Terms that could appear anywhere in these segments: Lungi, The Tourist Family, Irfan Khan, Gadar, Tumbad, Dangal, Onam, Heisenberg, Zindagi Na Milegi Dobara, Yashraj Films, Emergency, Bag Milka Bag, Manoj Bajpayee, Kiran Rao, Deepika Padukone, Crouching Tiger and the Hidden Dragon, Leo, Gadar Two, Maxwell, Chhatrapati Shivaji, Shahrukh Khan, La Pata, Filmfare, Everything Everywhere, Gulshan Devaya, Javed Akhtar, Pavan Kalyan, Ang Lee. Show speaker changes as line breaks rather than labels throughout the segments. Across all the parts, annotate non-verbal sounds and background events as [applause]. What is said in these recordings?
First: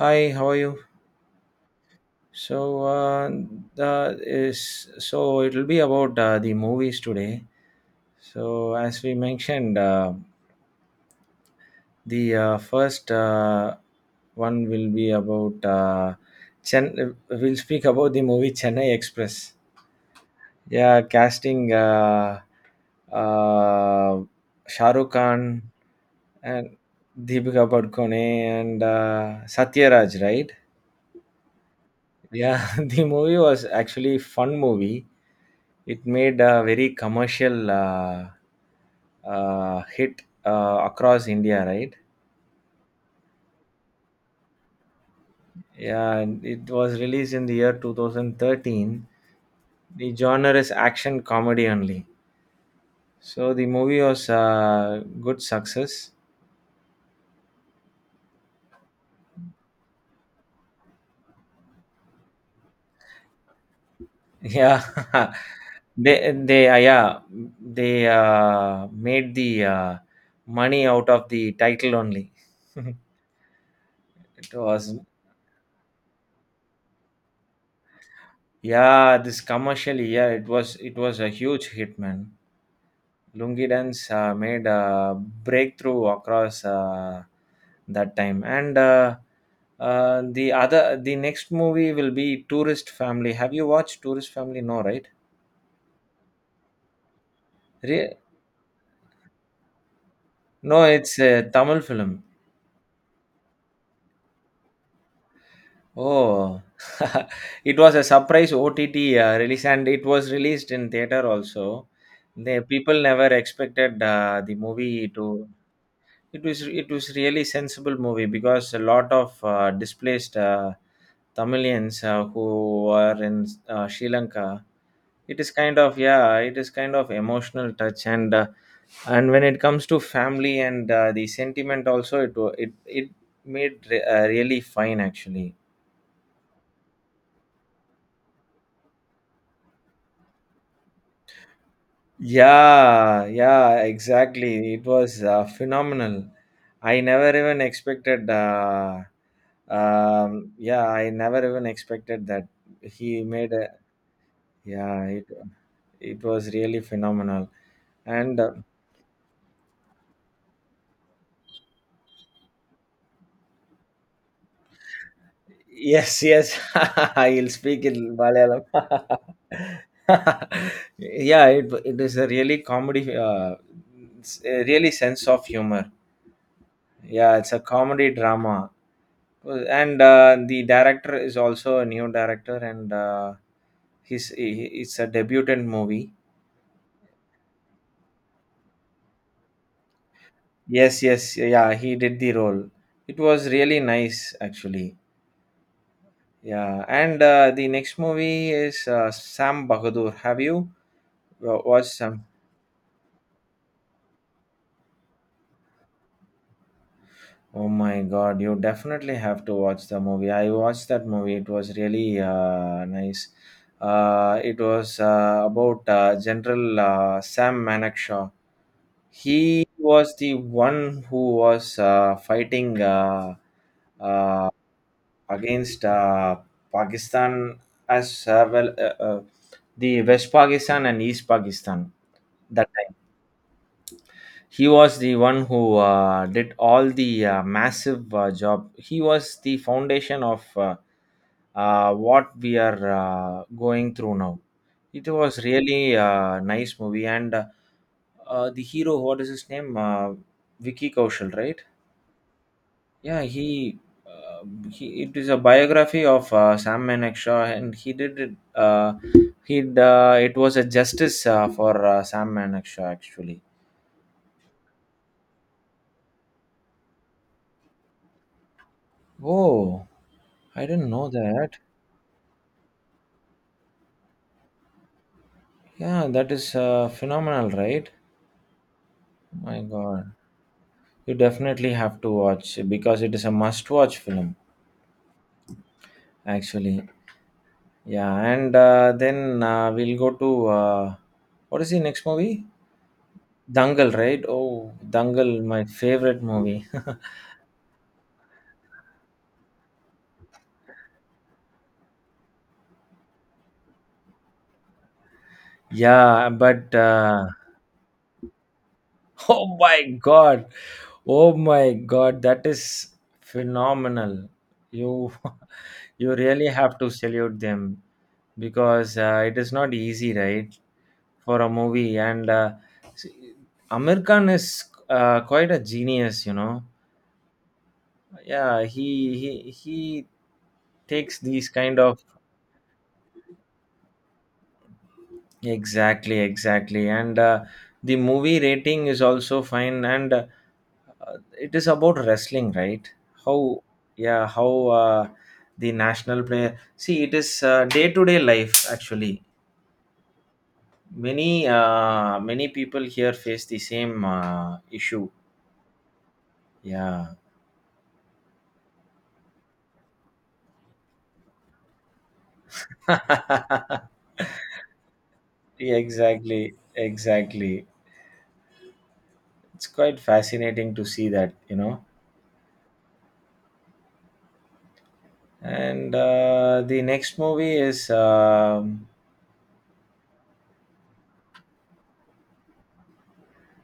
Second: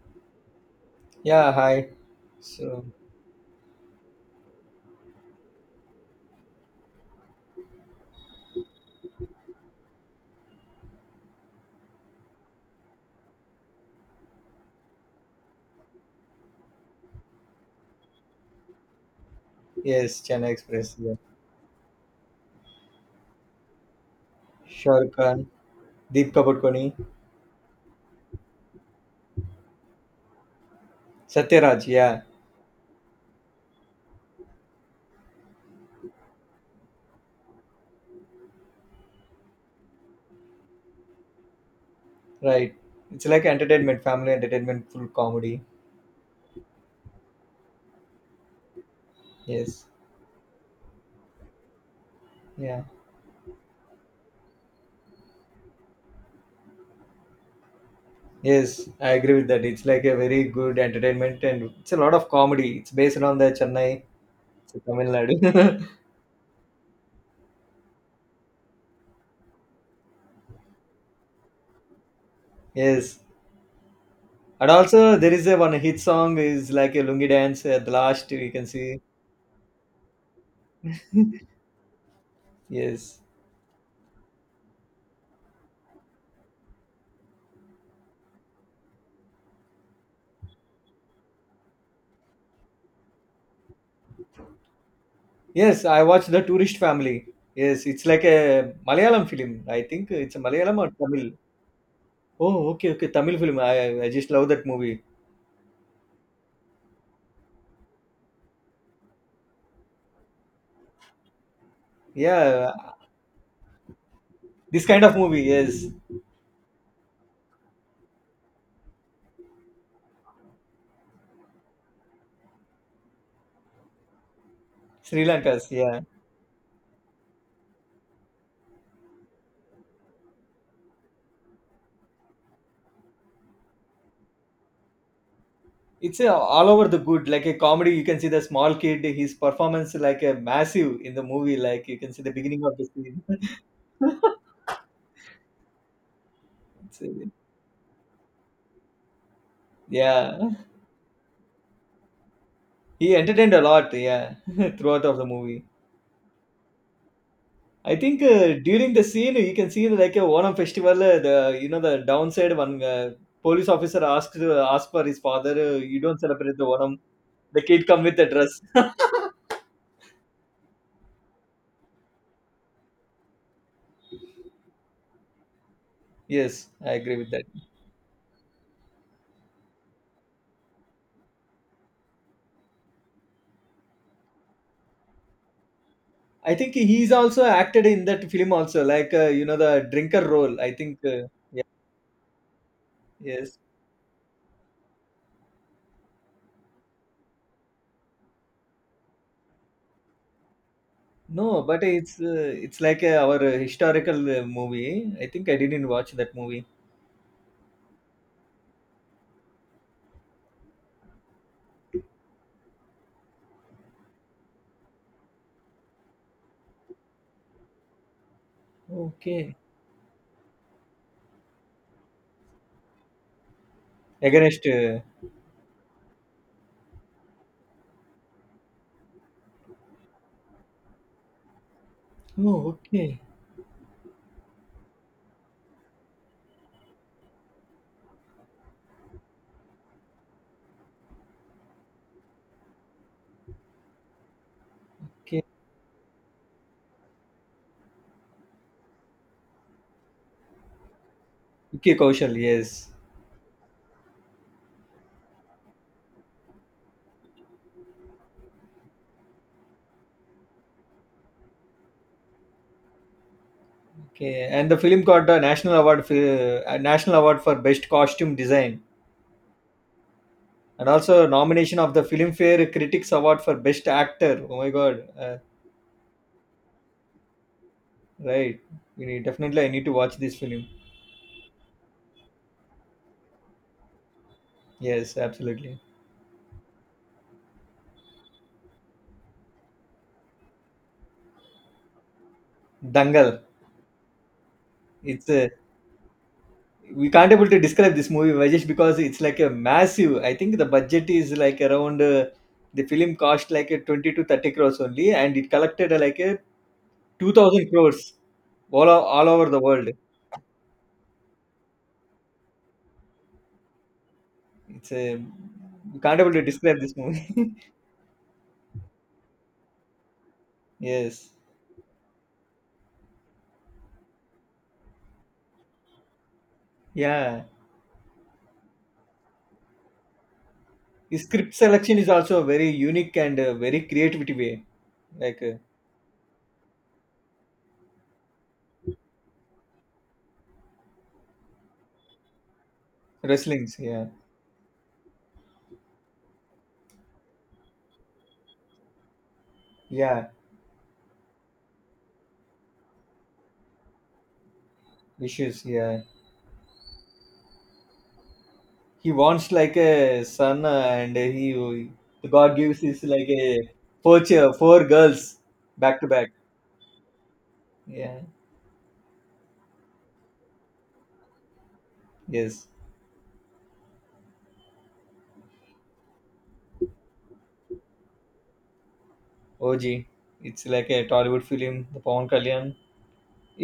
Hi, how are you?
Yeah, hi. So,
So, uh, the is so it'll be about the movies today. So, as we mentioned, the first one will be about Chen. We'll speak about the movie Chennai Express.
yes, Chennai Express.
Yeah,
Yeah.
casting uh, Shah Rukh
Shahrukh Khan,
Khan
Deepika
and
Padukone,
Deepika Padukone and Satyaraj, right?
Satyaraj. Yeah,
Yeah, [laughs] the movie was actually fun movie. It made a very commercial hit across India, right?
right. It's like entertainment, family entertainment, full comedy.
Yeah, and it was released in the year 2013.
Yes.
The genre is action comedy only.
Yeah.
So the movie was a good success.
Yes, I agree with that. It's like a very good entertainment and it's a lot of comedy. It's based on the Chennai, so
Yeah,
Tamil
[laughs]
Nadu. [laughs]
they yeah, they made the money out of the title only. [laughs] It
yes. And
was
also there is a one hit song is like a Lungi dance at the last you can see.
yeah, this commercially, yeah, it was a
[laughs]
huge hit, man.
Yes.
Lungi dance made a breakthrough across that time. And The the next movie will be Tourist Family. Have you watched Tourist Family? No, right?
Yes, I watched The Tourist Family. Yes, it's
Re-
like a Malayalam film. I think it's a Malayalam
no,
or
it's
Tamil.
a Tamil film.
Oh, okay, okay, Tamil film. I just love that movie.
Oh, [laughs] it was a surprise OTT release, and it was released in theater also. The
Yeah,
people never expected the
this kind
movie
of movie.
to.
Yes,
It was really sensible movie because a lot of displaced. Tamilians who were in Sri Lanka.
Sri Lanka's. Yeah,
It is kind of emotional touch, and when it comes to family and the sentiment also it wa- it really fine actually.
it's a, all over the good. Like a comedy, you can see the small kid. His performance like a massive in the movie. Like you can see the beginning of the scene.
Yeah,
[laughs]
yeah, exactly. It was phenomenal.
It's,
I
uh,
never even expected. Uh,
yeah,
yeah, I never even expected that
he
he made
entertained a
a.
lot. Yeah, [laughs] throughout
Yeah,
of the
it
movie.
it was really phenomenal,
I think
and.
during the scene you can see like a Onam festival. The you know the downside one police officer asked for his father. You don't
Yes, yes.
celebrate the Onam.
[laughs] He'll
The
speak
kid come
in
with a dress.
Malayalam.
[laughs]
[laughs] Yeah, it is a really comedy, it's a really sense of humor.
yes, I agree with
Yeah,
that.
it's a comedy drama, and the director is also a new director, and it's a debutant movie.
I think he's also acted in that film also like you know the drinker role. I think
Yes, yes,
Yeah,
yeah, he did the role. It was
yes.
really nice, actually. Yeah, and the next movie is Sam Bahadur. Have you
No, but
watched Sam?
it's like our historical movie. I think I didn't watch that movie.
Oh my God, you definitely have to watch the movie. I watched that movie. It was really nice. It was about General Sam Manekshaw.
Okay,
He was the one who was fighting uh,
against.
against Pakistan, as uh, well, uh, uh, the West Pakistan and East Pakistan. That
Oh,
time
okay,
he was the one who did all the massive job. He was the foundation of what we are going through now. It
okay,
was really a nice movie, and the hero, what is his name, Vicky Kaushal, right?
okay, Kaushal. Yes.
Yeah, he uh, it is a biography of Sam Manekshaw, and he did it. He it was a justice for Sam Manekshaw actually.
Okay, and the film got the national award for best costume design,
Oh, I
and
didn't know
also
that.
nomination of the Filmfare Critics Award for best actor. Oh my God!
Yeah, that is phenomenal, right?
Right, definitely
My
I need to
God,
watch this film.
you definitely have to watch because it is a must-watch film,
Yes, absolutely.
actually. Yeah, and then we'll go to what is the next movie?
Dangal.
Dangal, right? Oh,
It's
Dangal,
a
my favorite movie.
We can't able to describe this movie why, because it's like a massive. I think the budget is like around the film cost like a 20 to 30 crores only, and it
[laughs]
collected like
Yeah,
a
but
2,000 crores all o-
[laughs]
all over
oh
the
my
world.
god. Oh my god, that is phenomenal.
It's
You
a
[laughs]
You
you
can't able to
really have
describe
to
this
salute
movie.
them because it is not easy, right?
[laughs] yes,
For a movie, and see, Amir Khan is quite a genius, you know.
yeah.
Yeah, he
The
takes these
script
kind
selection
of.
is also very unique and very creativity way, like
Exactly, exactly. And the movie rating is also fine. And it is about wrestling, right? How,
wrestling's. Yeah,
yeah, how the national player. See, it is day to day life, actually.
yeah.
Many, many people here face the same issue.
Wishes. Yeah,
Yeah.
he wants like a son, and he the God gives his like a
[laughs]
four girls
Yeah,
back to back.
exactly, exactly.
Yeah.
It's quite fascinating to see that, you know.
Yes.
And the next movie is,
OG. It's like a Tollywood film. The Pawan Kalyan.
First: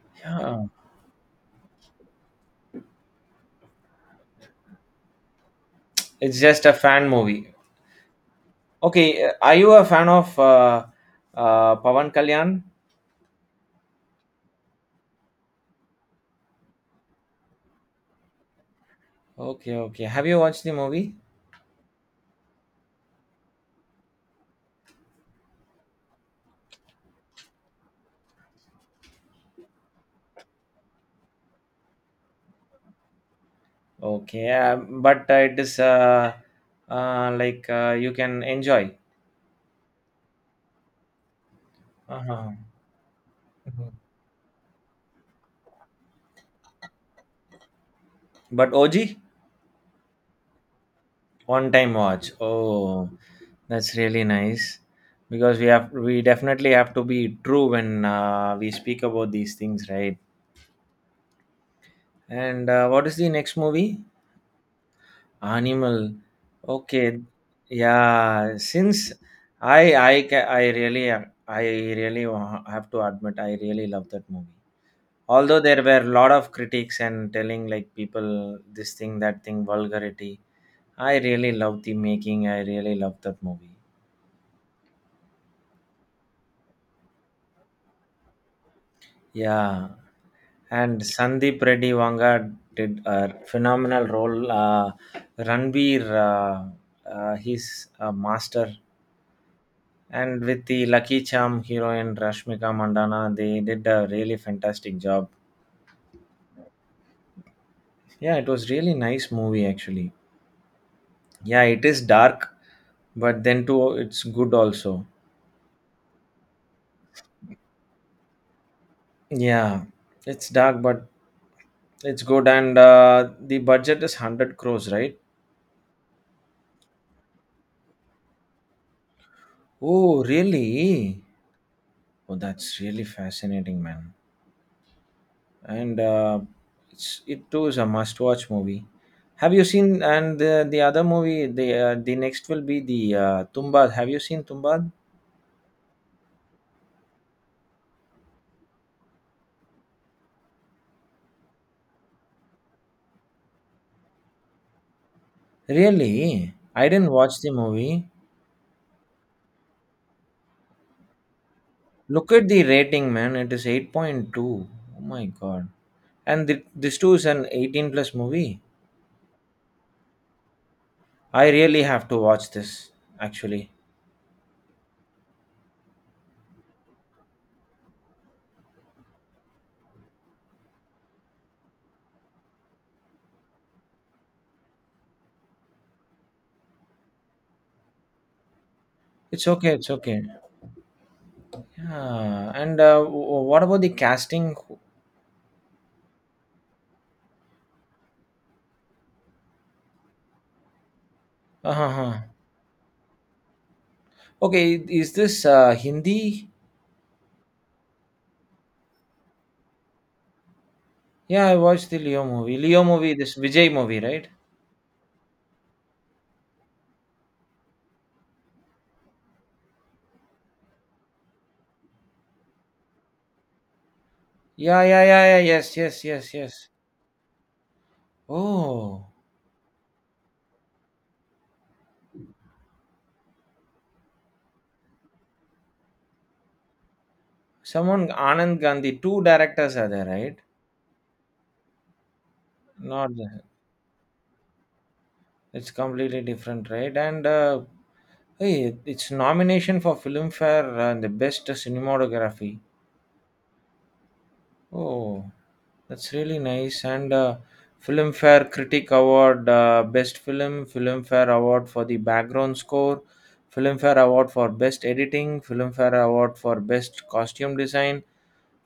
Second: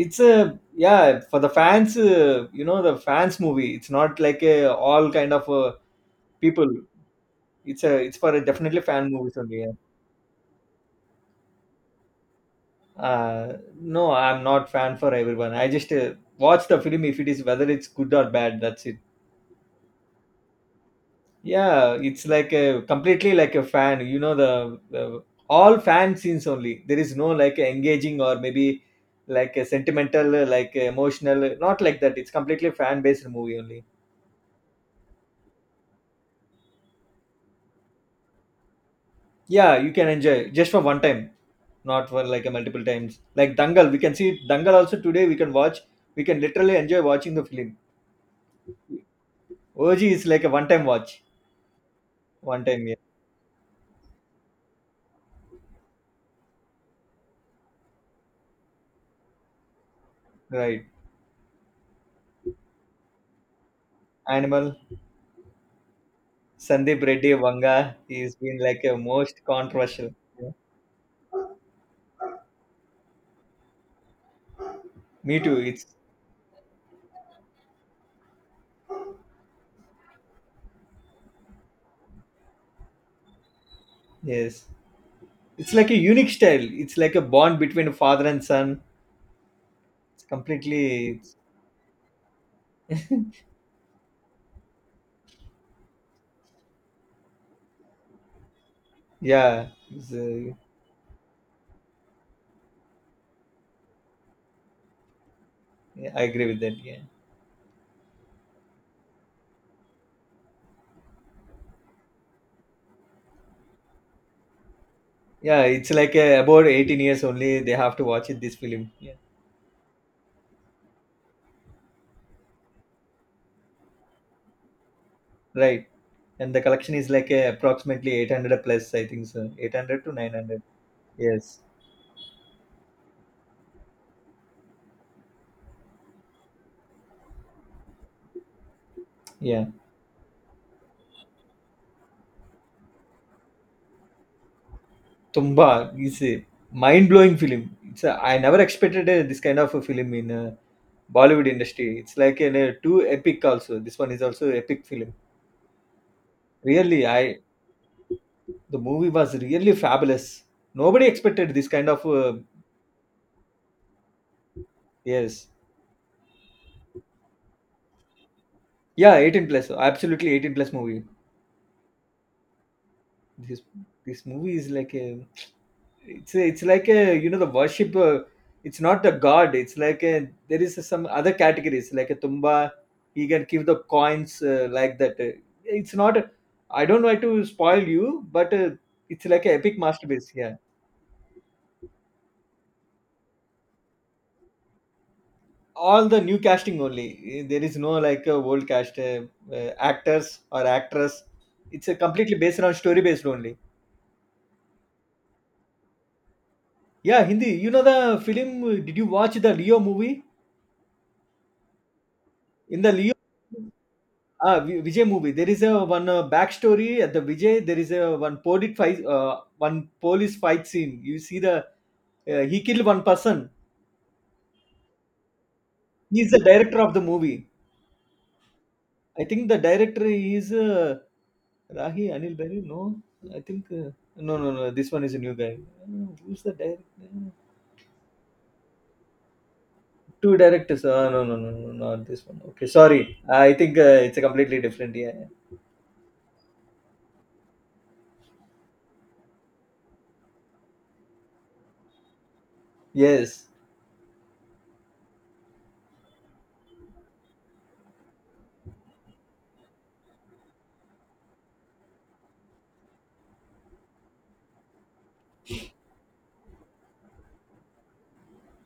It's a,
yeah.
yeah, for the fans you know the fans movie. It's not like a all kind of
It's just
people.
a fan movie.
It's for a definitely fan
Okay,
movies
are
only,
you
yeah.
a fan of Pavan Kalyan?
uh no, I'm not fan for everyone. I just watch the film if it is whether it's good or bad, that's it.
Okay, okay. Have you watched the movie?
Yeah, it's like a completely like a fan. You know the all fan scenes only. There is no like engaging or maybe like a sentimental like emotional, not like that. It's completely fan based movie only,
Okay, but it is like you can enjoy.
yeah. You can enjoy just for one time, not for like a
Uh-huh.
multiple times. Like
Mhm.
Dangal, we can see Dangal also today. We can watch. We can literally enjoy watching the film.
But OG
OG is like a one-time watch.
one time watch.
One time, yeah,
Oh, that's really nice because we definitely have to be true when we speak about these things, right?
right.
And what is the next movie?
Animal.
Animal.
Sandeep
Okay.
Reddy Vanga is
Yeah.
been like a
Since
most
I
controversial.
I ca-
Yeah.
I really I really have to admit I really love that movie.
Me too.
Although there
It's
were a lot of critics and telling like people this thing that thing vulgarity. I really love the making. I really love that movie.
yes. It's like a unique style. It's like a bond between father and son.
Yeah.
It's
And
completely.
Sandeep Reddy Wanga did a phenomenal role. Ranbir, he's a master.
Yeah, it's,
And
uh,
with the Lucky Charm heroine Rashmika Mandana, they did a really fantastic job.
yeah, I agree with that. Yeah,
Yeah, it was really nice movie actually. Yeah, it is dark, but then too it's good also.
yeah. It's like about 18 only. They have to watch it. This film. Yeah.
Yeah, it's dark but it's good, and the budget is 100 crores, right?
Right. And the collection is like a approximately 800 plus, I think so. 800 to
Oh,
900.
really?
Yes.
Oh, that's really fascinating, man. And it's, it too is a must-watch movie. Have you
Yeah.
seen and the other movie? The next will be the Tumbad. Have you seen Tumbad?
Tumba is a mind-blowing film. I never expected this kind of a film in Bollywood industry. It's like an, too epic also. This one is also epic film.
Really, I
Really,
didn't watch
I
the movie.
the movie was really fabulous. Nobody expected this kind of
Look at the rating, man. It is 8.2. Oh my
yes.
god! And this too is an 18 plus movie.
Yeah, 18 plus. Absolutely 18 plus movie.
I really have to watch this.
This
Actually,
this movie is like a it's like a you know the worship it's not a god. It's like a there is some other categories like a tumba. He can give the coins like that. It's not, I don't want to spoil you, but it's like
it's
an
okay.
epic
It's okay.
masterpiece, yeah.
Yeah. And what about the casting?
All the new casting only. There is no like a old cast actors or actress. It's a
Uh-huh.
completely based on story based only.
Okay, is this Hindi?
Yeah, Hindi. You know the film did you watch the Leo movie?
Yeah, I watched the Leo movie.
In
Leo
the Leo,
movie, this Vijay movie, right?
Vijay movie, there is a one backstory at the Vijay. There is a one police fight scene. You see the he killed one person.
Yeah, yeah, yeah, yeah. Yes, yes,
He is
yes,
the
yes.
director of the movie.
Oh,
I think the director is Rahi Anil Berry. No, I think no, no, no. This one is a new guy. Who's the director?
someone Anand Gandhi. Two directors are there,
Two
right?
directors. No, no, no, no, not this one. Okay,
Not,
sorry. I think it's a completely different. Yeah, yeah.
it's completely different, right? And hey, it's nomination for Filmfare and the best cinematography.
Yes.
Oh, that's really nice. And Filmfare Critic Award, Best Film, Filmfare Award for the background score, Filmfare Award for Best Editing, Filmfare Award for Best Costume Design,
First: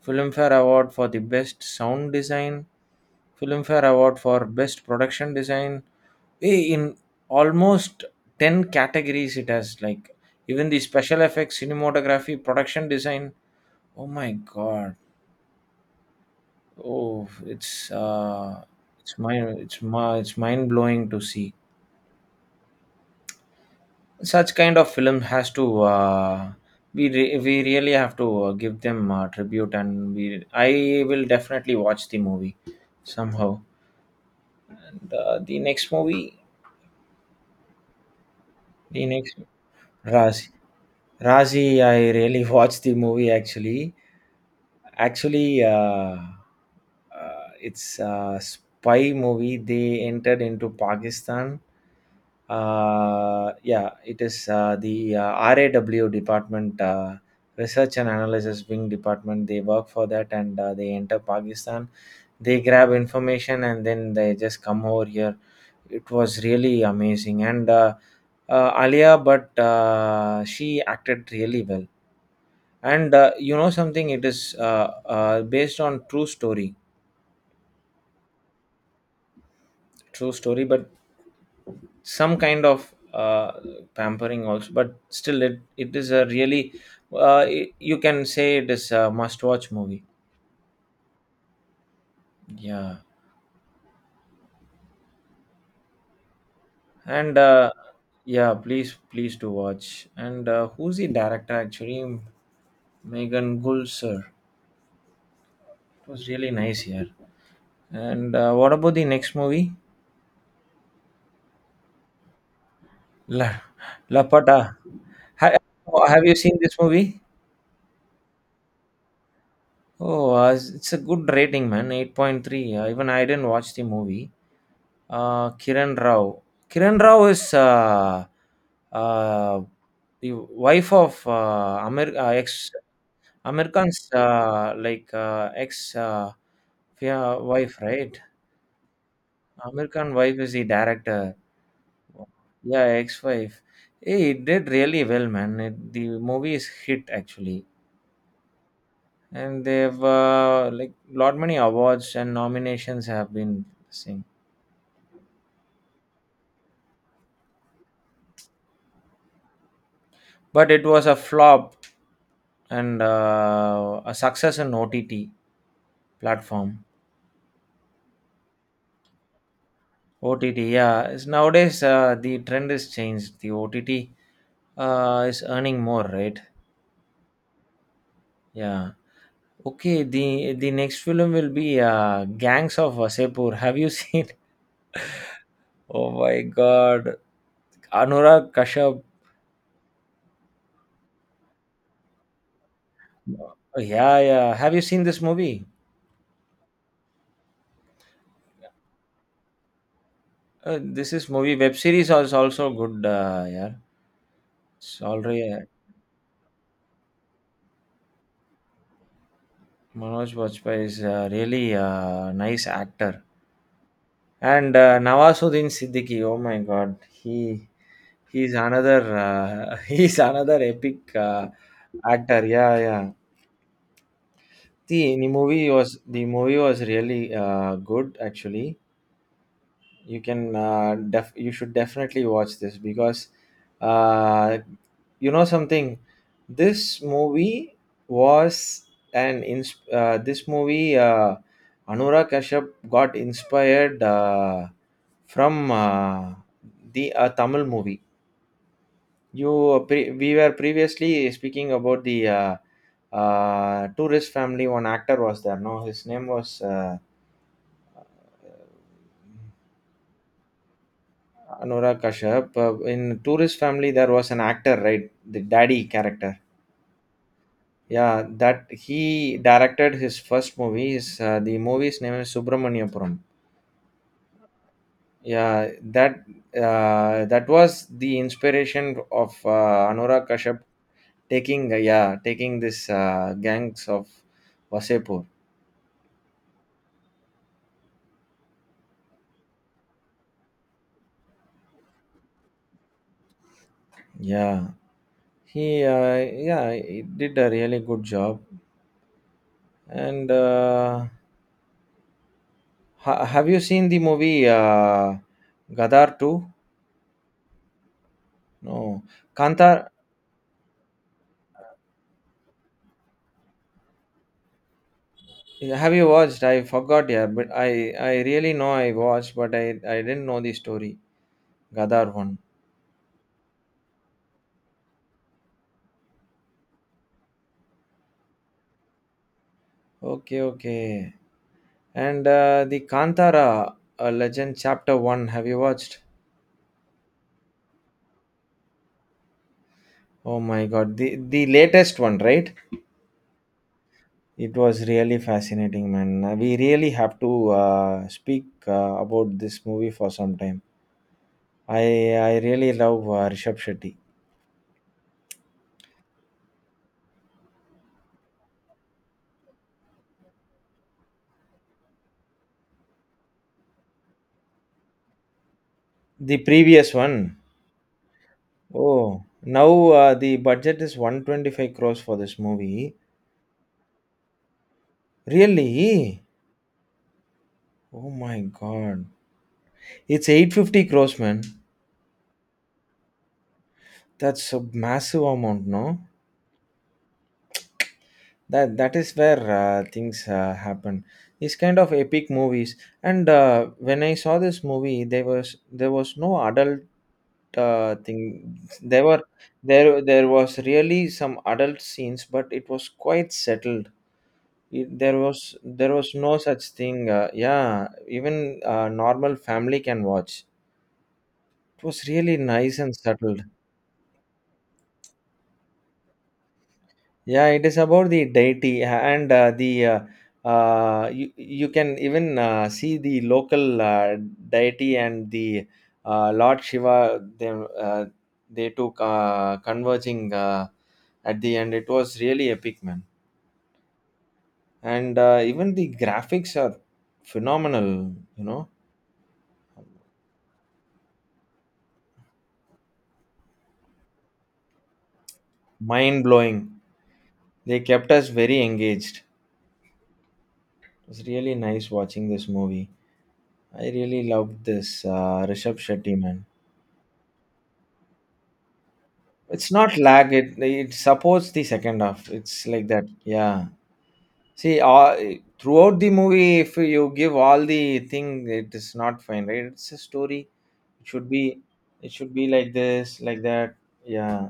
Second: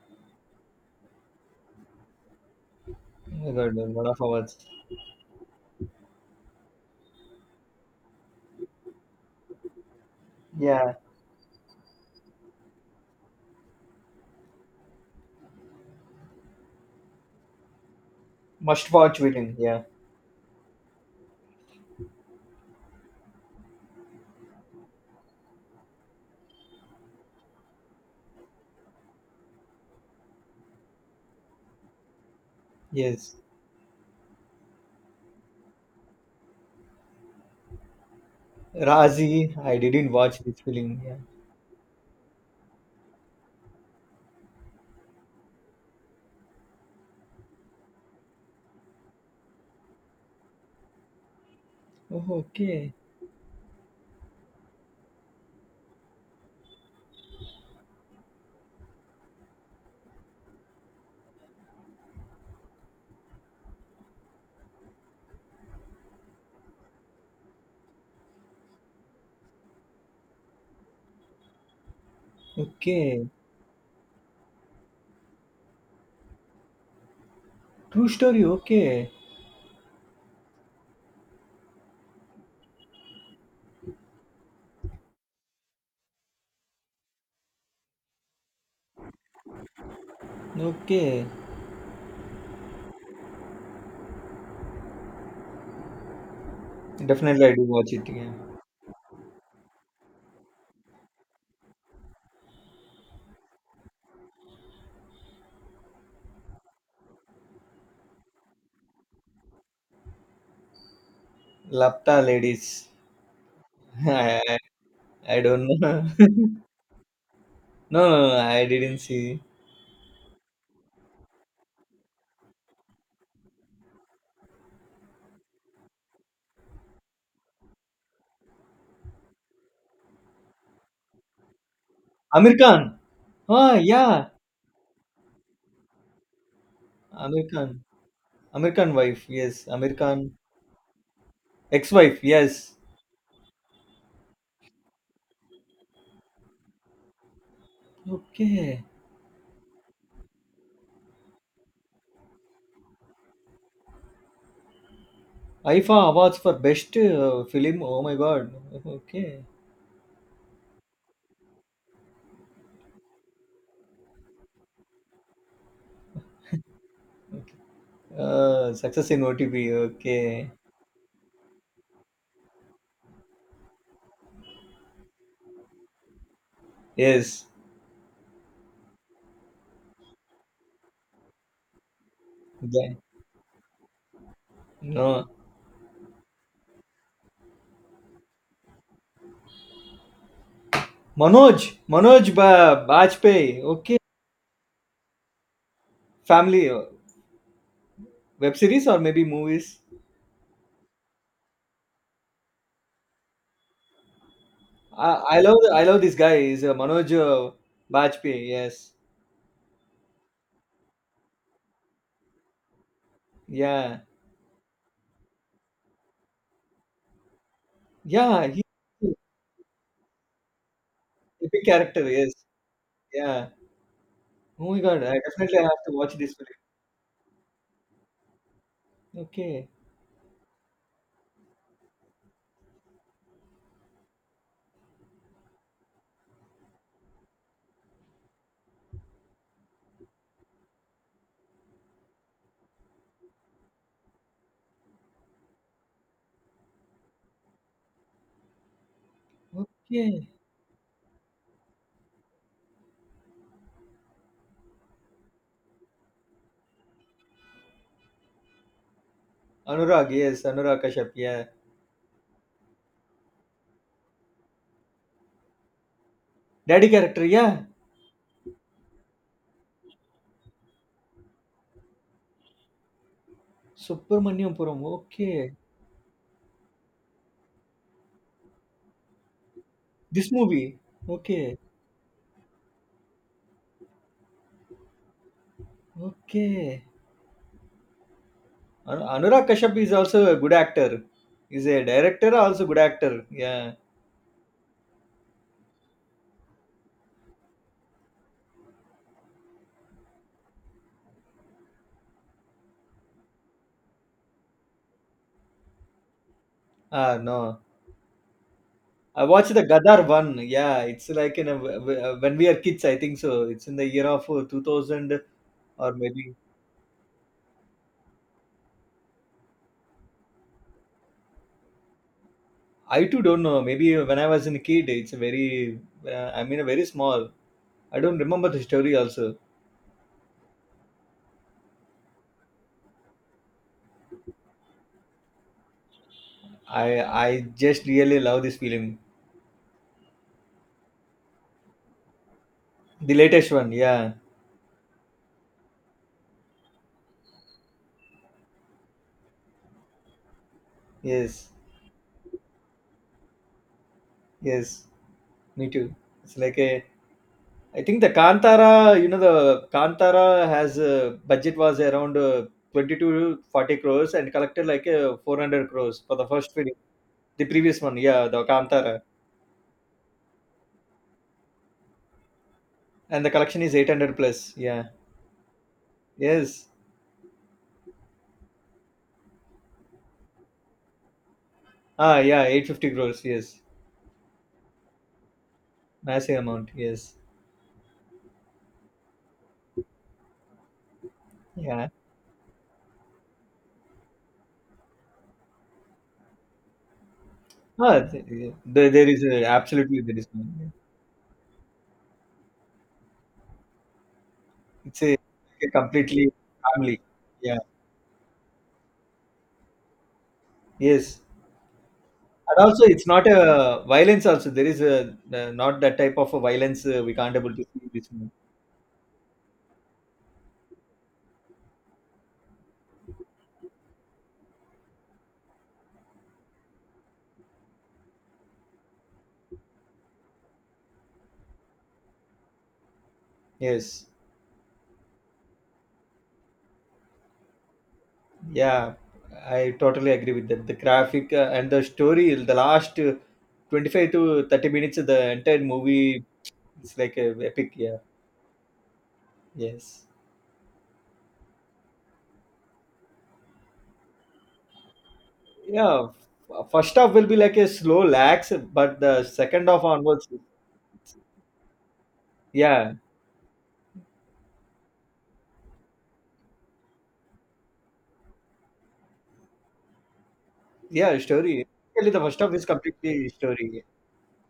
Filmfare Award for the Best Sound Design,
Oh my God,
Filmfare
one
Award
of
for
ours.
Best Production Design. Eh, in almost 10 categories, it has like even the
Yeah.
special effects, cinematography, production design. Oh my god. Oh,
Must watch film. Yeah.
it's mind blowing to see such kind of film has to we really have to give them tribute, and we, I will definitely watch the movie
Yes.
somehow. And, the next
Razi, I didn't watch
Razi.
this film. Yeah.
Razi, I really [laughs] watched the movie actually. actually uh, it's a spy movie, they entered into Pakistan.
Oh, okay.
Yeah, it is the RAW department, research and analysis wing department, they work for that, and they enter Pakistan, they grab information, and then they just come over here. It was really amazing, and Alia, but she acted really well. And
Okay.
you know something, it is based on true story.
True story. Okay.
True story, but some kind of pampering also, but still it is a really you can say it is a must watch movie,
Okay.
yeah. And
Definitely, I do watch it. Yeah.
yeah, please, please do watch. And who's the director, actually? Megan Gull, sir. It was really nice here. And what about the next movie?
Lapta ladies.
La,
[laughs]
La
I, I
Pata.
I
Ha,
don't
oh,
know.
have you
[laughs]
seen this movie?
no, no, no, I didn't see.
Oh, it's a good rating, man. 8.3. Even I didn't watch the movie. Kiran Rao. Kiran Rao is uh, the wife of
Amir
ex
Khan. Oh,
American's
yeah. Amir
wife,
Khan.
right?
American wife. Yes.
American wife
American
is the director.
ex-wife. Yes.
Yeah, ex-wife. Hey, it did really well, man. It, the movie is hit actually.
Okay.
And they've like lot many awards and nominations have been seen,
IFA awards for best film. Oh my God. Okay.
but it was a flop and a success in OTT platform.
Success in OTP.
OTT,
Okay.
yeah, is nowadays the trend is changed, the OTT is earning more, right?
Yes.
Yeah. Okay, the next film will be Gangs of Vasepur. [laughs] Have you seen
No.
[laughs] oh my god, Anurag Kashyap.
Manoj, Manoj Bajpayee. Okay,
Yeah, yeah, have you seen this movie?
family web series or maybe movies.
This is movie, web series is also good. Yeah, it's
I, I
already
love this guy. Is Manoj Bajpayee? Yes.
Manoj Bajpayee is a really nice actor,
Yeah.
and Nawazuddin Siddiqui. Oh my God, he
Yeah.
he's
He
another [laughs] he's another epic
epic character. Yes.
actor. Yeah, yeah.
Yeah. Oh my God!
The,
I
the
definitely
movie
have to
was
watch
the
this film.
movie was really good actually.
Okay.
You can you should definitely watch this because uh, you know something, this movie was this movie, Anurag Kashyap got inspired from the Tamil movie.
Okay.
We were previously speaking about the Tourist Family, one actor was there, no, his name was
Anurag. Yes. Anurag Kashyap. Yeah.
Anurag Kashyap. In Tourist Family, there was an actor, right? The daddy character.
Daddy character. Yeah.
Yeah, that he directed his first movie. His, the movie's name is Subramaniapuram.
Subramanyam Puram. Okay.
Yeah, that that was the inspiration of Anurag
This
Kashyap
movie. Okay.
taking yeah, taking this Gangs of Vasepur.
Okay. Anurag Kashyap is also a good actor. He's a director, also good actor. Yeah.
Yeah, he yeah, he did a really good job. And Have you seen the movie Gadar Two?
Ah, no.
No,
I watched the
Kantara.
Gadar one. Yeah, it's like in a, when we are kids, I think so. It's in the year of 2000 or
Have you
maybe
watched? I forgot. Yeah, but I really know I watched, but I didn't know the story. Gadar one.
I too don't know. Maybe when I was in a kid, it's a very. I mean, a very small. I don't remember the story. Also,
Okay, okay. And the Kantara Legend Chapter One. Have you watched?
I just really love this film.
Oh my God, the latest one, right?
The latest one. Yeah.
It was really fascinating, man. We really have to speak about this movie for some time.
Yes.
I I really love Rishabh Shetty.
Yes. Me too. It's like a I think the Kantara, you know, the Kantara has a budget was around 22 to 40 crores and collected like 400 crores for the
The
first film.
previous one.
The previous one, yeah, the Kantara.
Oh, now the budget is 125 crores for this movie.
And the collection is 800 plus. Yeah.
Really?
Yes.
Oh my god. It's 850 crores, man.
Ah, yeah, 850 crores. Yes.
That's a massive amount, no?
Massive amount. Yes.
That is where things happen. These kind
Yeah.
of epic movies. And when I saw this movie, there was no adult
Ah, yeah,
thing.
there,
There
there
were
is a, absolutely
there
there is.
there was
No-
really some adult scenes, but it was quite settled it,
It's
there was
a
there was
completely
no such
family.
thing
Yeah.
yeah, even normal family can watch.
Yes.
It was really
And
nice
also,
and
it's not
settled.
a violence. Also, there is a not that type of a violence we can't
Yeah,
able to
it is
see in this
about the
movie.
deity and the you, you can even see the local deity and the Lord Shiva them, they took converging at the end. It was really epic, man.
Yes,
And even the graphics are phenomenal, you know.
yeah, I totally agree with that. The graphic and the story, the last 25 to 30 minutes of the entire
Mind
movie,
blowing.
it's like a epic.
They
Yeah,
kept us very engaged. It
yes,
was really nice watching this movie. I really loved this Rishabh
yeah.
Shetty, man.
First half will be like a slow lax, but the second
It's
half
not
onwards,
lag. It
it's-
supports the second half. It's like
yeah,
that. Yeah. See, all, throughout the movie, if you give all the thing, it is not fine, right? It's a story. It
yeah,
should be.
story. Actually,
It
the
should
first
be
half is
like this,
completely
like that.
story.
Yeah.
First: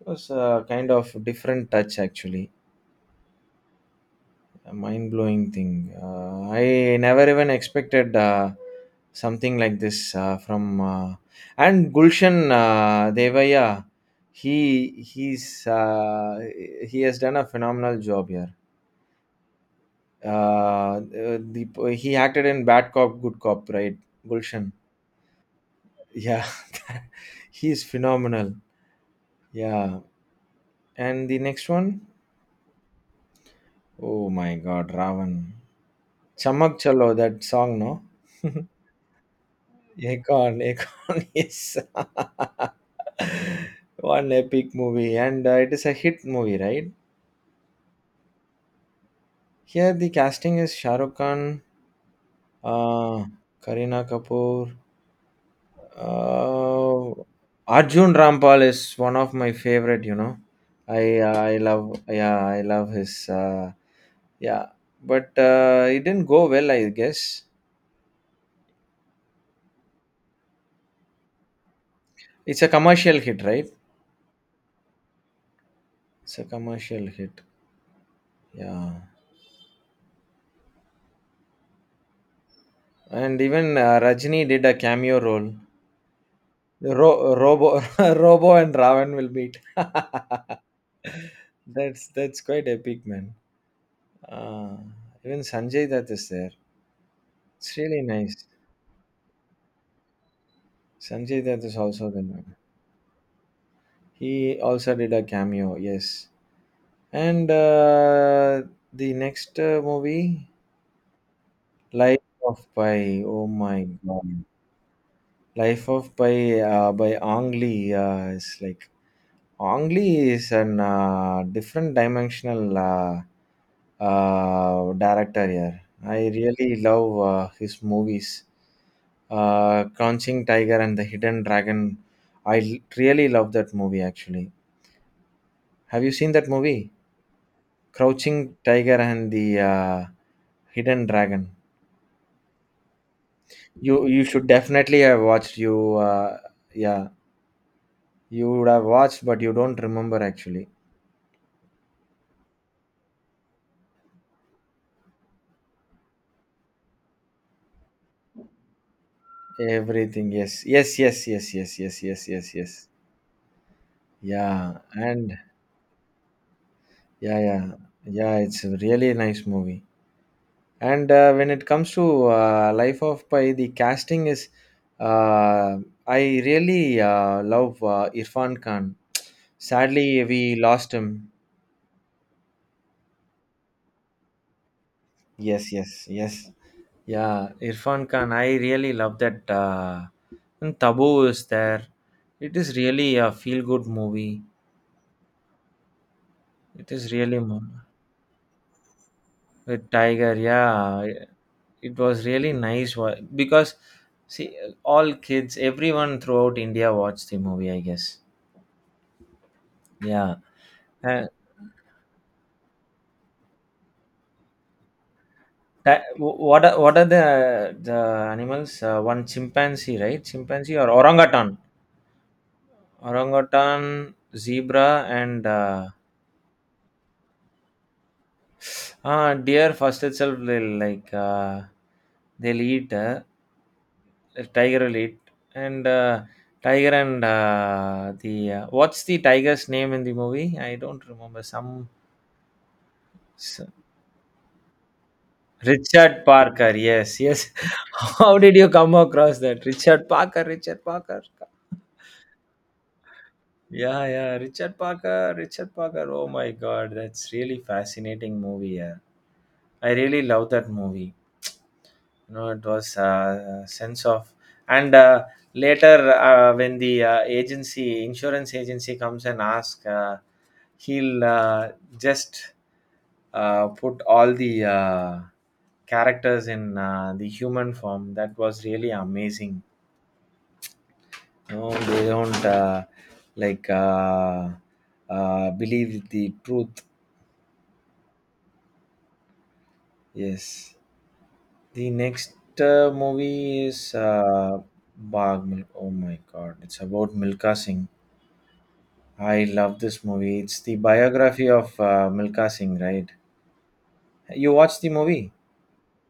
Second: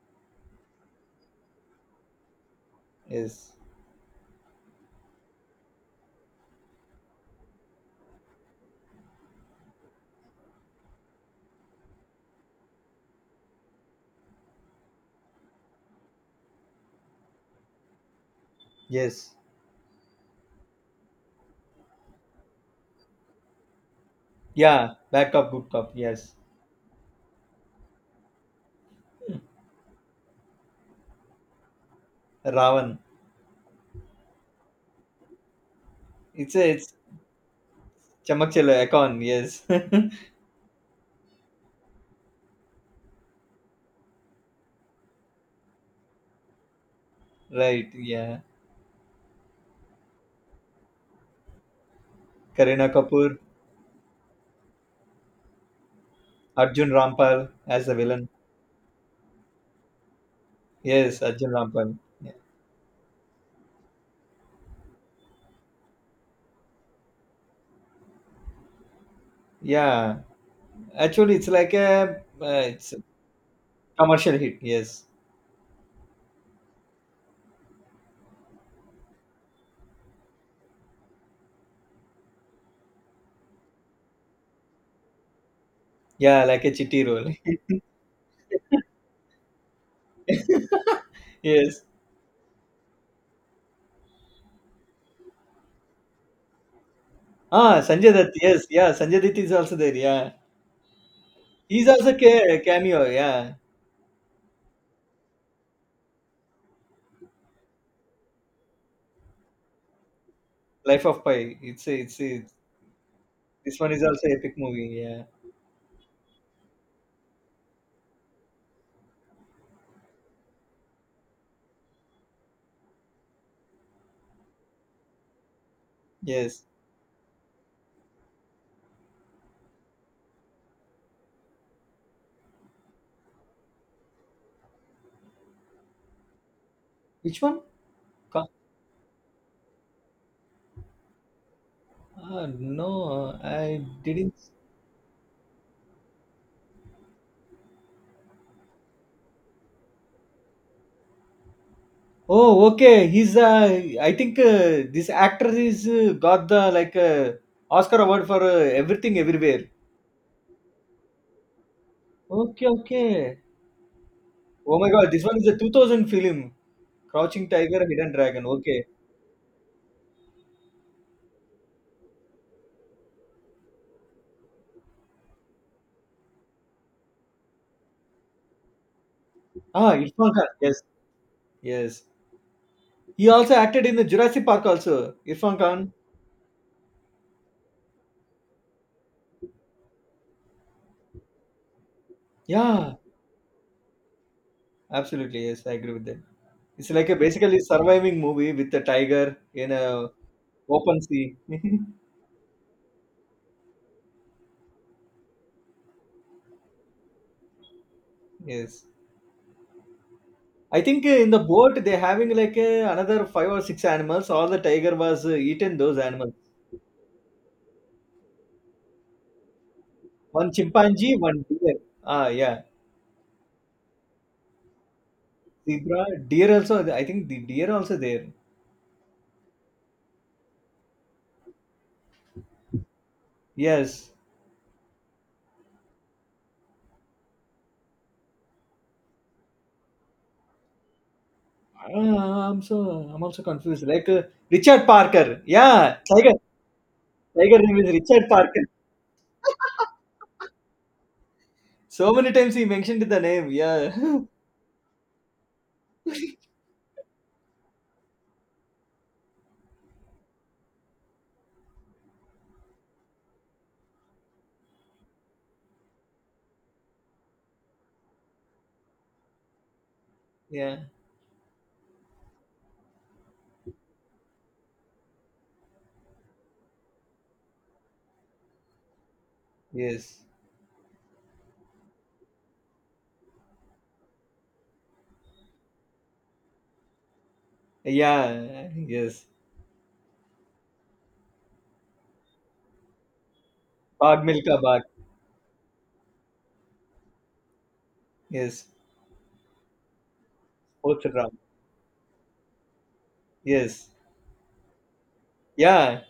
It was a kind of different touch actually.
Yes,
A mind-blowing thing. Uh, I never even expected something like this from and Gulshan Devaya. He he's uh, he has done a phenomenal job here.
yes,
uh, uh, the, he acted in Bad Cop Good Cop, right? Gulshan,
yeah. Bad cop, good cop. Yes.
yeah. [laughs] He's phenomenal. Yeah. And the next one,
Ravan.
oh my god, Ravan.
It's a
Chamak
it's
Chalo, that song, no?
Chamak
[laughs]
Chalo Akon, yes. [laughs]
Akon, Akon, [laughs] yes. One epic movie, and it is a hit movie, right?
Right, yeah.
Here, the casting is Shah Rukh Khan,
Kareena
uh,
Kapoor,
Kareena Kapoor,
Arjun
uh,
Rampal as the
Arjun
villain.
Rampal is one of my favorite. You know,
Yes, Arjun
I
Rampal.
love,
Yeah.
yeah, I love his, yeah, but it didn't go well, I guess.
Yeah. Actually,
It's a
it's a
commercial hit, right?
commercial hit. Yes.
It's a commercial hit, yeah. And even Rajni did a cameo role.
Yeah, like a chitti role.
Robo, [laughs] Robo and Raven will meet. [laughs]
[laughs] yes.
That's quite epic, man. Uh, Even Sanjay Dutt is there. It's
Ah,
really
Sanjay Dutt.
nice.
Yes. Yeah, Sanjay Dutt is also there. Yeah.
Sanjay Dutt is
He's
also
also
there, man.
cameo. Yeah.
He also did a cameo, yes. And the next movie,
Life of Pi.
Life of Pi. Oh
This
my
one is also
God,
epic movie. Yeah.
Life of Pi by Ang Lee is like Ongli is an different dimensional director here. I
Yes.
really love his movies. Crouching Tiger and the Hidden Dragon. I really love that movie actually. Have you seen that movie?
Which one? Ka-
Crouching Tiger and the Hidden Dragon.
Ah, no, I
You
didn't.
should definitely have watched. You Yeah, you would have watched, but you don't remember actually.
Oh, okay. He's I think this actor is got the like Oscar award for Everything Everywhere.
Everything, yes. Yes, yes, yes, yes, yes, yes, yes,
Okay,
yes.
okay. Oh
Yeah,
my God, this one
and
is a 2000 film,
yeah,
Crouching
yeah,
Tiger, Hidden
yeah.
Dragon.
It's a
Okay.
really nice movie. And when it comes to Life of Pi, the casting is, uh, I really love Irfan Khan.
Ah,
Sadly,
Irfan Khan.
we
Yes,
lost him.
yes. He also acted in the Jurassic Park also. Irfan
Yes,
Khan.
yes, yes. Yeah, Irfan Khan. I really love that. And Tabu is there. It is
Yeah,
really a feel-good movie.
absolutely. Yes, I agree with that. It's
It
like
is
a
really
basically
mo-
surviving movie with a tiger in
With
a
Tiger.
open
Yeah,
sea. [laughs]
it was really nice wa- because see all kids, everyone throughout India watched the movie, I guess.
yes.
Yeah.
I think
uh,
in the boat they're having like another five or six animals. All the tiger was eaten those
that,
animals.
what are the animals? One chimpanzee, right?
One
Chimpanzee or
chimpanzee, one
orangutan,
deer. Ah, yeah,
orangutan, zebra, and
zebra, deer also. I think the deer also there.
deer first itself will like they'll eat,
Yes.
the tiger will eat. And tiger and the what's the tiger's name in the movie? I don't remember, some.
Ah, I'm also confused. Like Richard Parker. Yeah,
Richard
tiger.
Parker, yes, yes.
Tiger
[laughs]
name is Richard
How did
Parker.
you come across that? Richard Parker, Richard Parker.
So many times he mentioned the name. Yeah.
Yeah, yeah,
[laughs]
Richard Parker, Richard Parker. Oh my god, that's really fascinating movie. Yeah. I really love that movie. No, it was sense of, and later when the agency, insurance agency comes and ask,
yeah.
he'll just put all the characters in the human form. That was really amazing.
Yes.
No, they don't like uh, believe the truth.
Yeah. Yes.
Yes. The next movie is
Bag Milka Bag.
Bag Milk. Oh my God! It's about Milka Singh.
Yes.
I love this movie. It's the
Pochram.
biography of Milka Singh, right?
Yes.
You watched the movie?
Yeah.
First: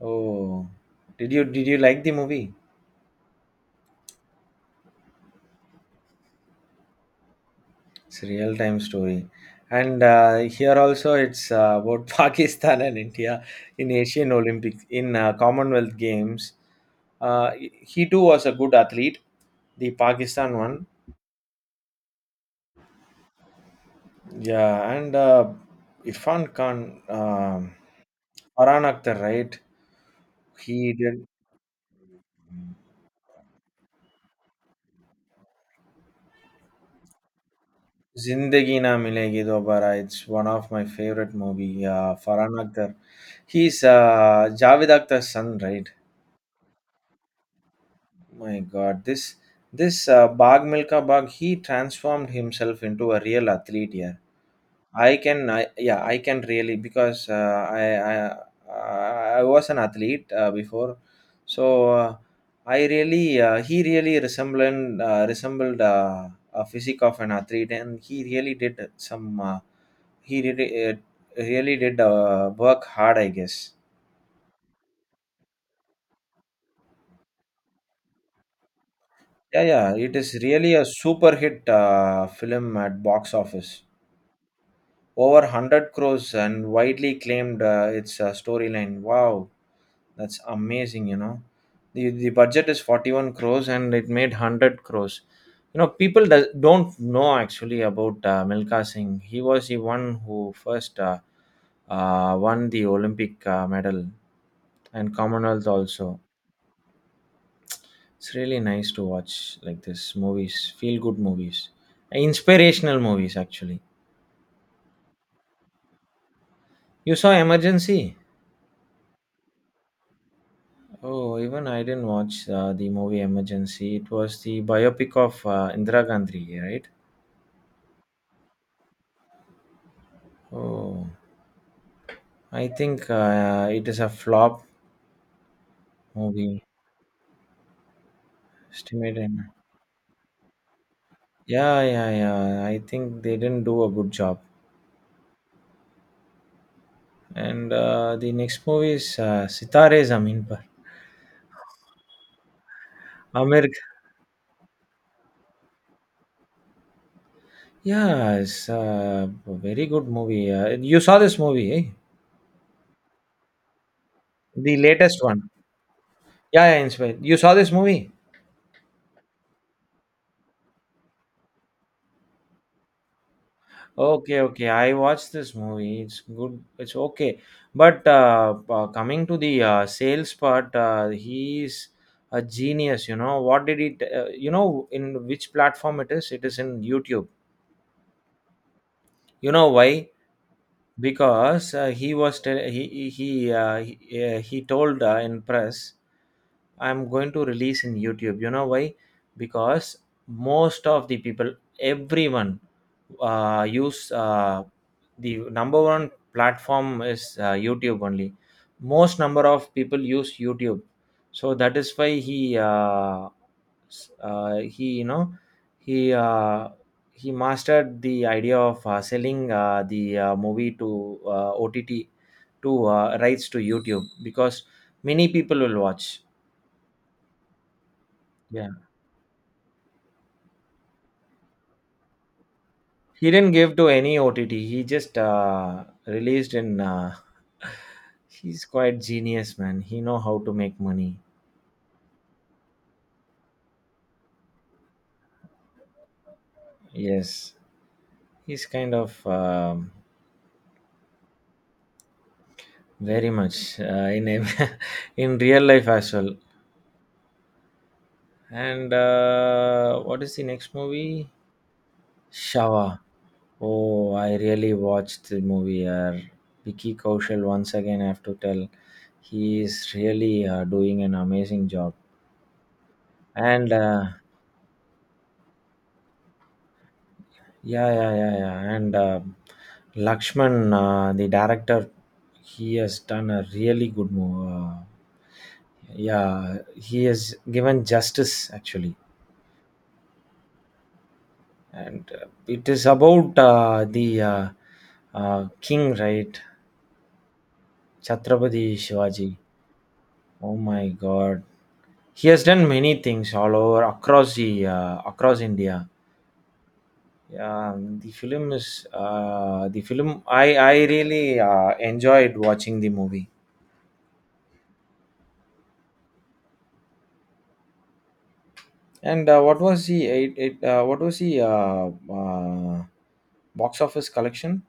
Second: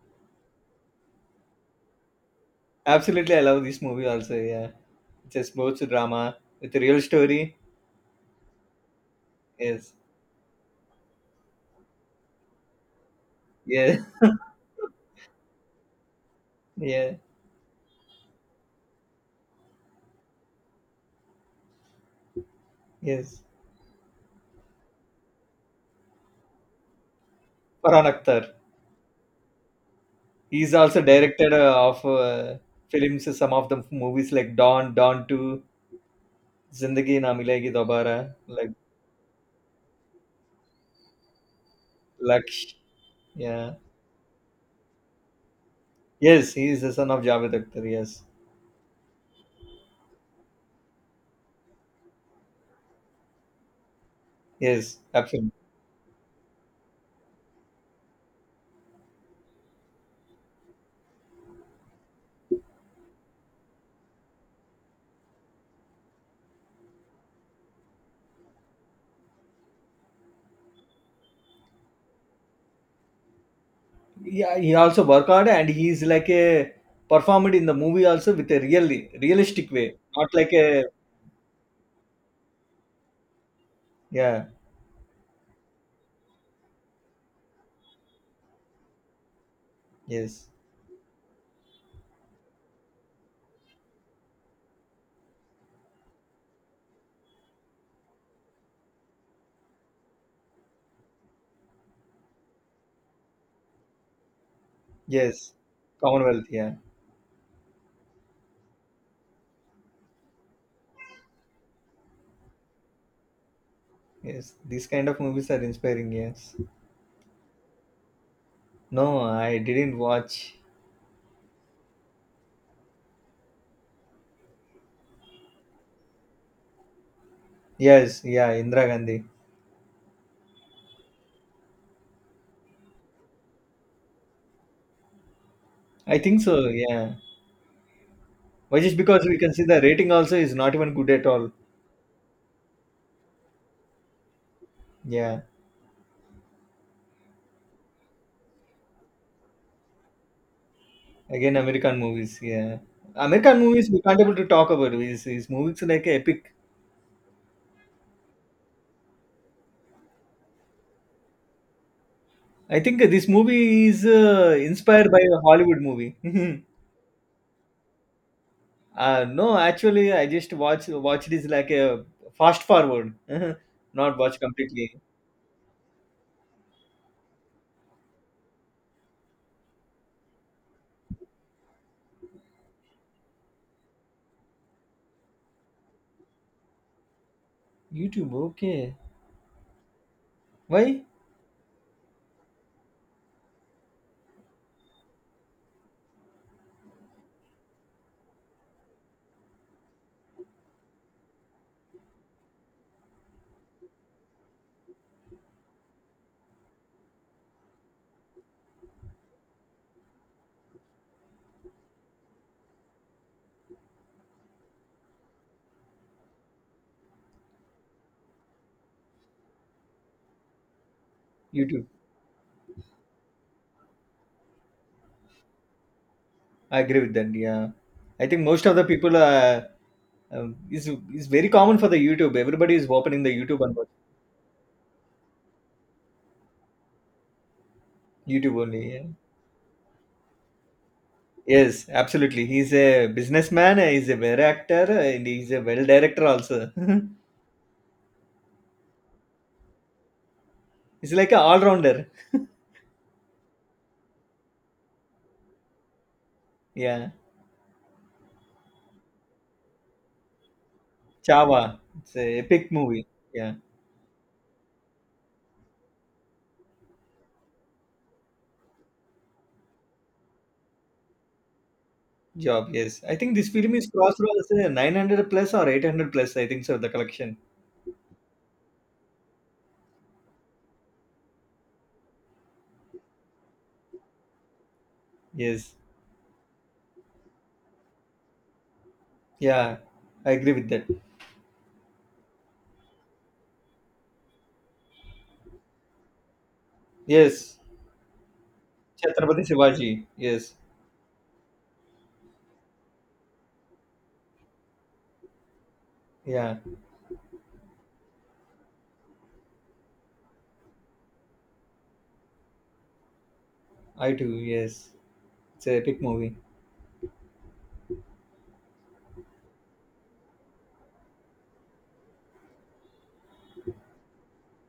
Oh, did you like the movie?
Absolutely, I love this movie also. Yeah, it's a sports drama with a real story.
It's a real time story,
Yes,
and here also it's about [laughs] Pakistan and India in
yeah,
Asian Olympics in Commonwealth Games.
[laughs] yeah,
Uh, he too was a good athlete, the Pakistan one.
yes.
Yeah, and Irfan Khan, um
Farhan Akhtar.
Farhan Akhtar, right?
He's
He
also
did
directed of films. Some of the movies like Dawn, Dawn Two, Zindagi Na Milegi Dobara, like
Zindagi Na Milegi Dobara. It's one of my favorite movie. Farhan
Laksh.
Akhtar,
Yeah.
he's Javed Akhtar's son, right?
Yes, he is the son of Javed Akhtar. Yes,
My God, this Bag Milka Bag, he transformed himself into a real athlete here.
yes,
I can,
absolutely.
I, yeah, I can really, because I was an athlete before, so I really he really resembled a physique of an athlete, and he really did some, he did work hard, I guess.
Yeah, he also work hard and he is like a performed in the movie also with a really
Yeah,
realistic way,
yeah, it
not
is
like
really a
a
super hit film at box office,
yeah.
over 100 crores, and widely claimed. Its storyline, wow. That's
Yes.
amazing, you know. The budget is 41 crores and it made 100 crores. You know, people does, don't know actually about Milka Singh. He was the one who first won the Olympic medal and
Yes,
Commonwealth also.
Commonwealth, yeah.
It's really nice to watch like this movies, feel good movies, inspirational movies actually.
Yes, these kind of movies are inspiring, yes.
You saw Emergency?
No, I didn't watch.
Oh, even I didn't watch the movie Emergency. It was the biopic of Indira Gandhi, right?
Yes, yeah, Indira Gandhi.
Oh, I think it is a flop
I think
movie.
so, yeah. But just because
Estimated.
we can see the rating also is not even good at all.
Yeah, yeah, yeah. I think they didn't do a good job.
Yeah,
And the next movie is Sitare Zameen Par.
again, American movies, yeah. American
Amir.
movies we can't able to talk about. Is movies like epic.
Yeah, it's a very good movie. You saw this movie, eh?
I think this movie is
The
inspired by
latest
a
one.
Hollywood movie. [laughs]
Yeah, yeah, inspired. You saw this movie?
No, actually, I just watched it is like a fast forward, [laughs] not watch
Okay, okay. I
completely.
watched this movie. It's good. It's okay. But coming to the sales part, he's a genius. You know what did he? You know in which platform it is? It is in YouTube.
YouTube, okay.
You know why?
Why
Because he was he told in press, I'm going to release in YouTube. You know why? Because most of the people, everyone use the number one platform is YouTube only. Most number of people use YouTube. So that is why he s- he you know he uh, he mastered the idea of selling the movie to
YouTube?
OTT, to rights to YouTube, because many people will watch.
I agree with that. Yeah, I think most
Yeah,
of the people are. Um, it's, it's very common for the YouTube. Everybody is opening the
he didn't
YouTube and
give to
watching
any OTT. He just released in. [laughs]
YouTube
He's
only. Yeah.
quite genius, man. He know how to make money.
Yes, absolutely. He's a businessman. He's a well actor, and he's a well director also. [laughs]
Yes, he's kind of
he's like a all rounder.
very much in [laughs] in real life as well.
[laughs] yeah,
And what is the next movie?
Chava. It's a epic
Shava.
movie. Yeah,
Oh, I really watched the movie. Vicky Kaushal, once again, I have to tell, he is really doing an amazing job.
job. Yes, I think this
And
film is crossed over 900 plus or 800 plus. I think so. The collection.
yeah, yeah, yeah, yeah. And Lakshman, the director, he has done a really good movie.
Yes.
Yeah, he has given justice actually,
Yeah, I agree with that.
and it is about the king, right?
Yes.
Chhatrapati Shivaji.
Chhatrapati Shivaji. Yes.
Oh my God, he has done many things all over across the, across India.
Yeah,
The film is the film. I really enjoyed watching the movie.
I too. Yes. It's a epic movie.
And what was the it, what was the box office collection?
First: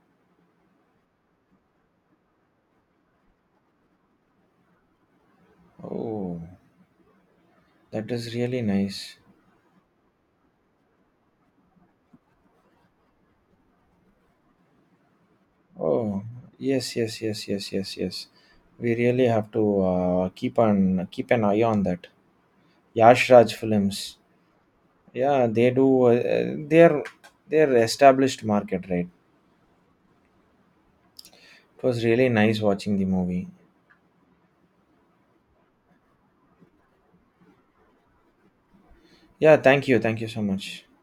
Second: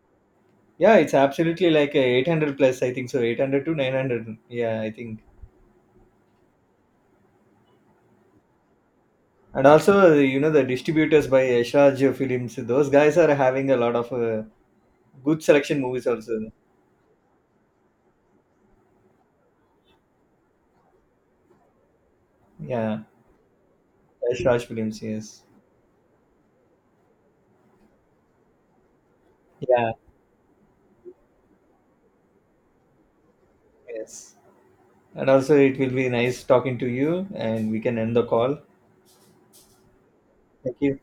Yeah, it's absolutely like a 800 plus, I think so. 800 to 900. Yeah, I think.
Oh, that is really nice.
And also, you know, the distributors by Yashraj Films, those guys are having a lot of good selection movies
Oh
also.
yes, yes, yes, yes, yes, yes. We really have to keep on keep an eye on that.
Yeah,
Yash Raj Films.
Yashraj Films, yes.
Yeah, they do. They're established market, right?
Yeah,
It was really nice watching the movie.
yes. And also, it will be nice talking to you, and we can end the call.
Yeah, thank you so
Thank
much.
you.